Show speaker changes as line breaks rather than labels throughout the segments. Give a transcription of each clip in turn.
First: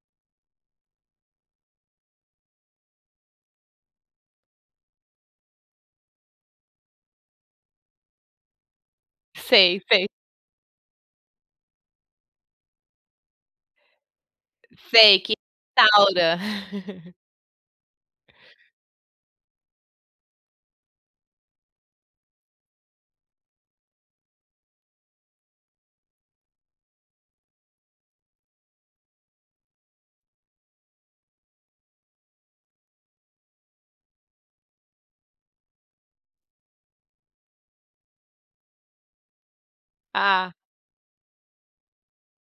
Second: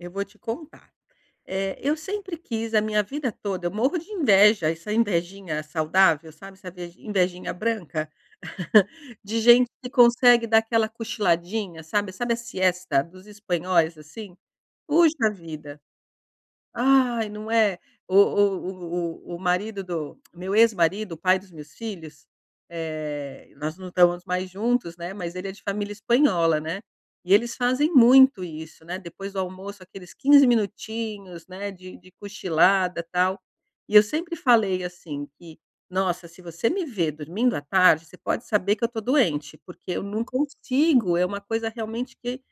Eu vou te contar. Eh, eu sempre quis a minha vida toda eu morro de inveja essa invejinha saudável, sabe, essa vejin invejinha branca, de gente
Sei,
que
sei.
consegue dar aquela cochiladinha, sabe sabe a siesta dos espanhóis, assim?
Sei,
Puxa
que [unintelligible]
vida!
taura.
Ai, não é? O o o o marido do meu ex-marido, o pai dos meus filhos, eh, nós não estamos mais juntos, né, mas ele é de família espanhola, né. E eles fazem muito isso, né, depois do almoço aqueles 15 minutinhos, né, de de cochilada, tal. E eu sempre falei assim, que: "Nossa, se você me ver dormindo à tarde, você pode saber que eu tô doente", porque eu não
Ah.
consigo, é uma coisa, realmente, que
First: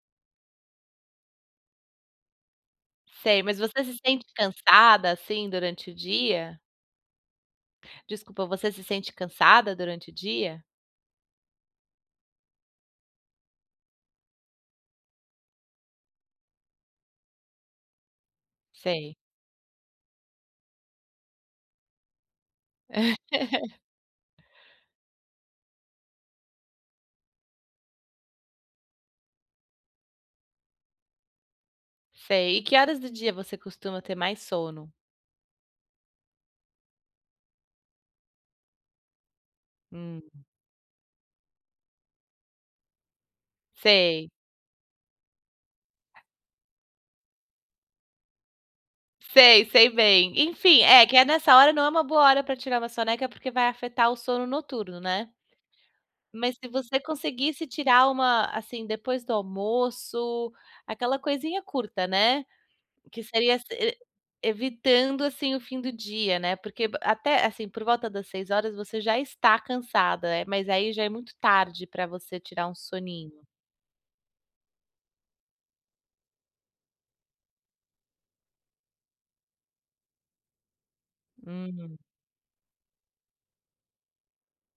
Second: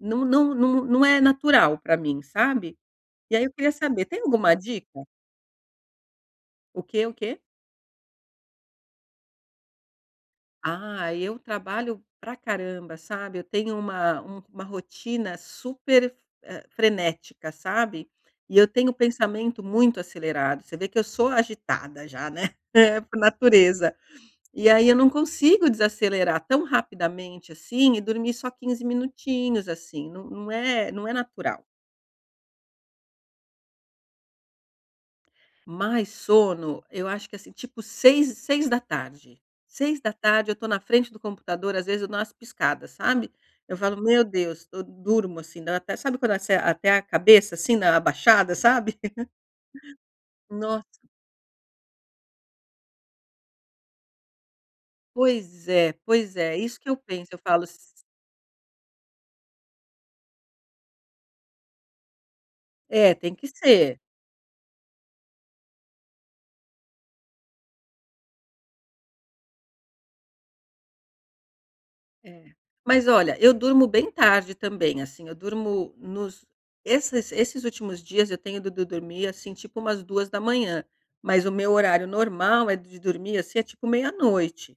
não não não não não é natural pra mim, sabe. E
Sei,
aí eu
mas
queria
você se
saber tem
sente
alguma dica?
cansada, assim, durante o dia?
O quê o quê?
Desculpa, você se sente cansada durante o dia?
Ah, eu trabalho pra caramba, sabe. Eu tenho uma uma rotina super f hã, frenética, sabe. E eu tenho o
Sei.
pensamento muito acelerado. Você vê que eu sou agitada, já, né, por natureza. E aí, eu não consigo desacelerar tão rapidamente, assim, e dormir só 15 minutinhos, assim. Não não é não é natural.
Sei. E que horas do dia você costuma ter mais sono?
Mais sono? Eu acho que, assim, tipo seis 18h. seis da
Hum.
tarde eu tô na frente do computador às vezes, eu dou umas piscadas, sabe. Eu falo: "Meu
Sei.
Deus" eu durmo, assim, dá até sabe quando ase até a cabeça, assim, dá uma abaixada sabe.
Sei, sei bem. Enfim
Nossa.
é, que é nessa hora não é uma boa hora pra tirar uma soneca, porque vai afetar o sono noturno, né.
Pois é, pois
Mas,
é.
se
Isso que eu
você
penso. Eu falo
conseguisse
s
tirar uma assim, depois do almoço. Aquela coisinha curta, né,
É,
que
tem que
seria se e
ser.
evitando, assim, o fim do dia, né, porque, a até assim, por volta das 18h você já está cansada, é, mas aí já é muito tarde pra você
É.
tirar um
Mas,
soninho.
olha, eu durmo bem tarde também, assim, eu durmo nos esses esses últimos dias, eu tenho do do ido dormir, assim, tipo umas 2h. Mas o meu
Uhum.
horário normal, eh, de dormir, assim, é tipo meia-noite.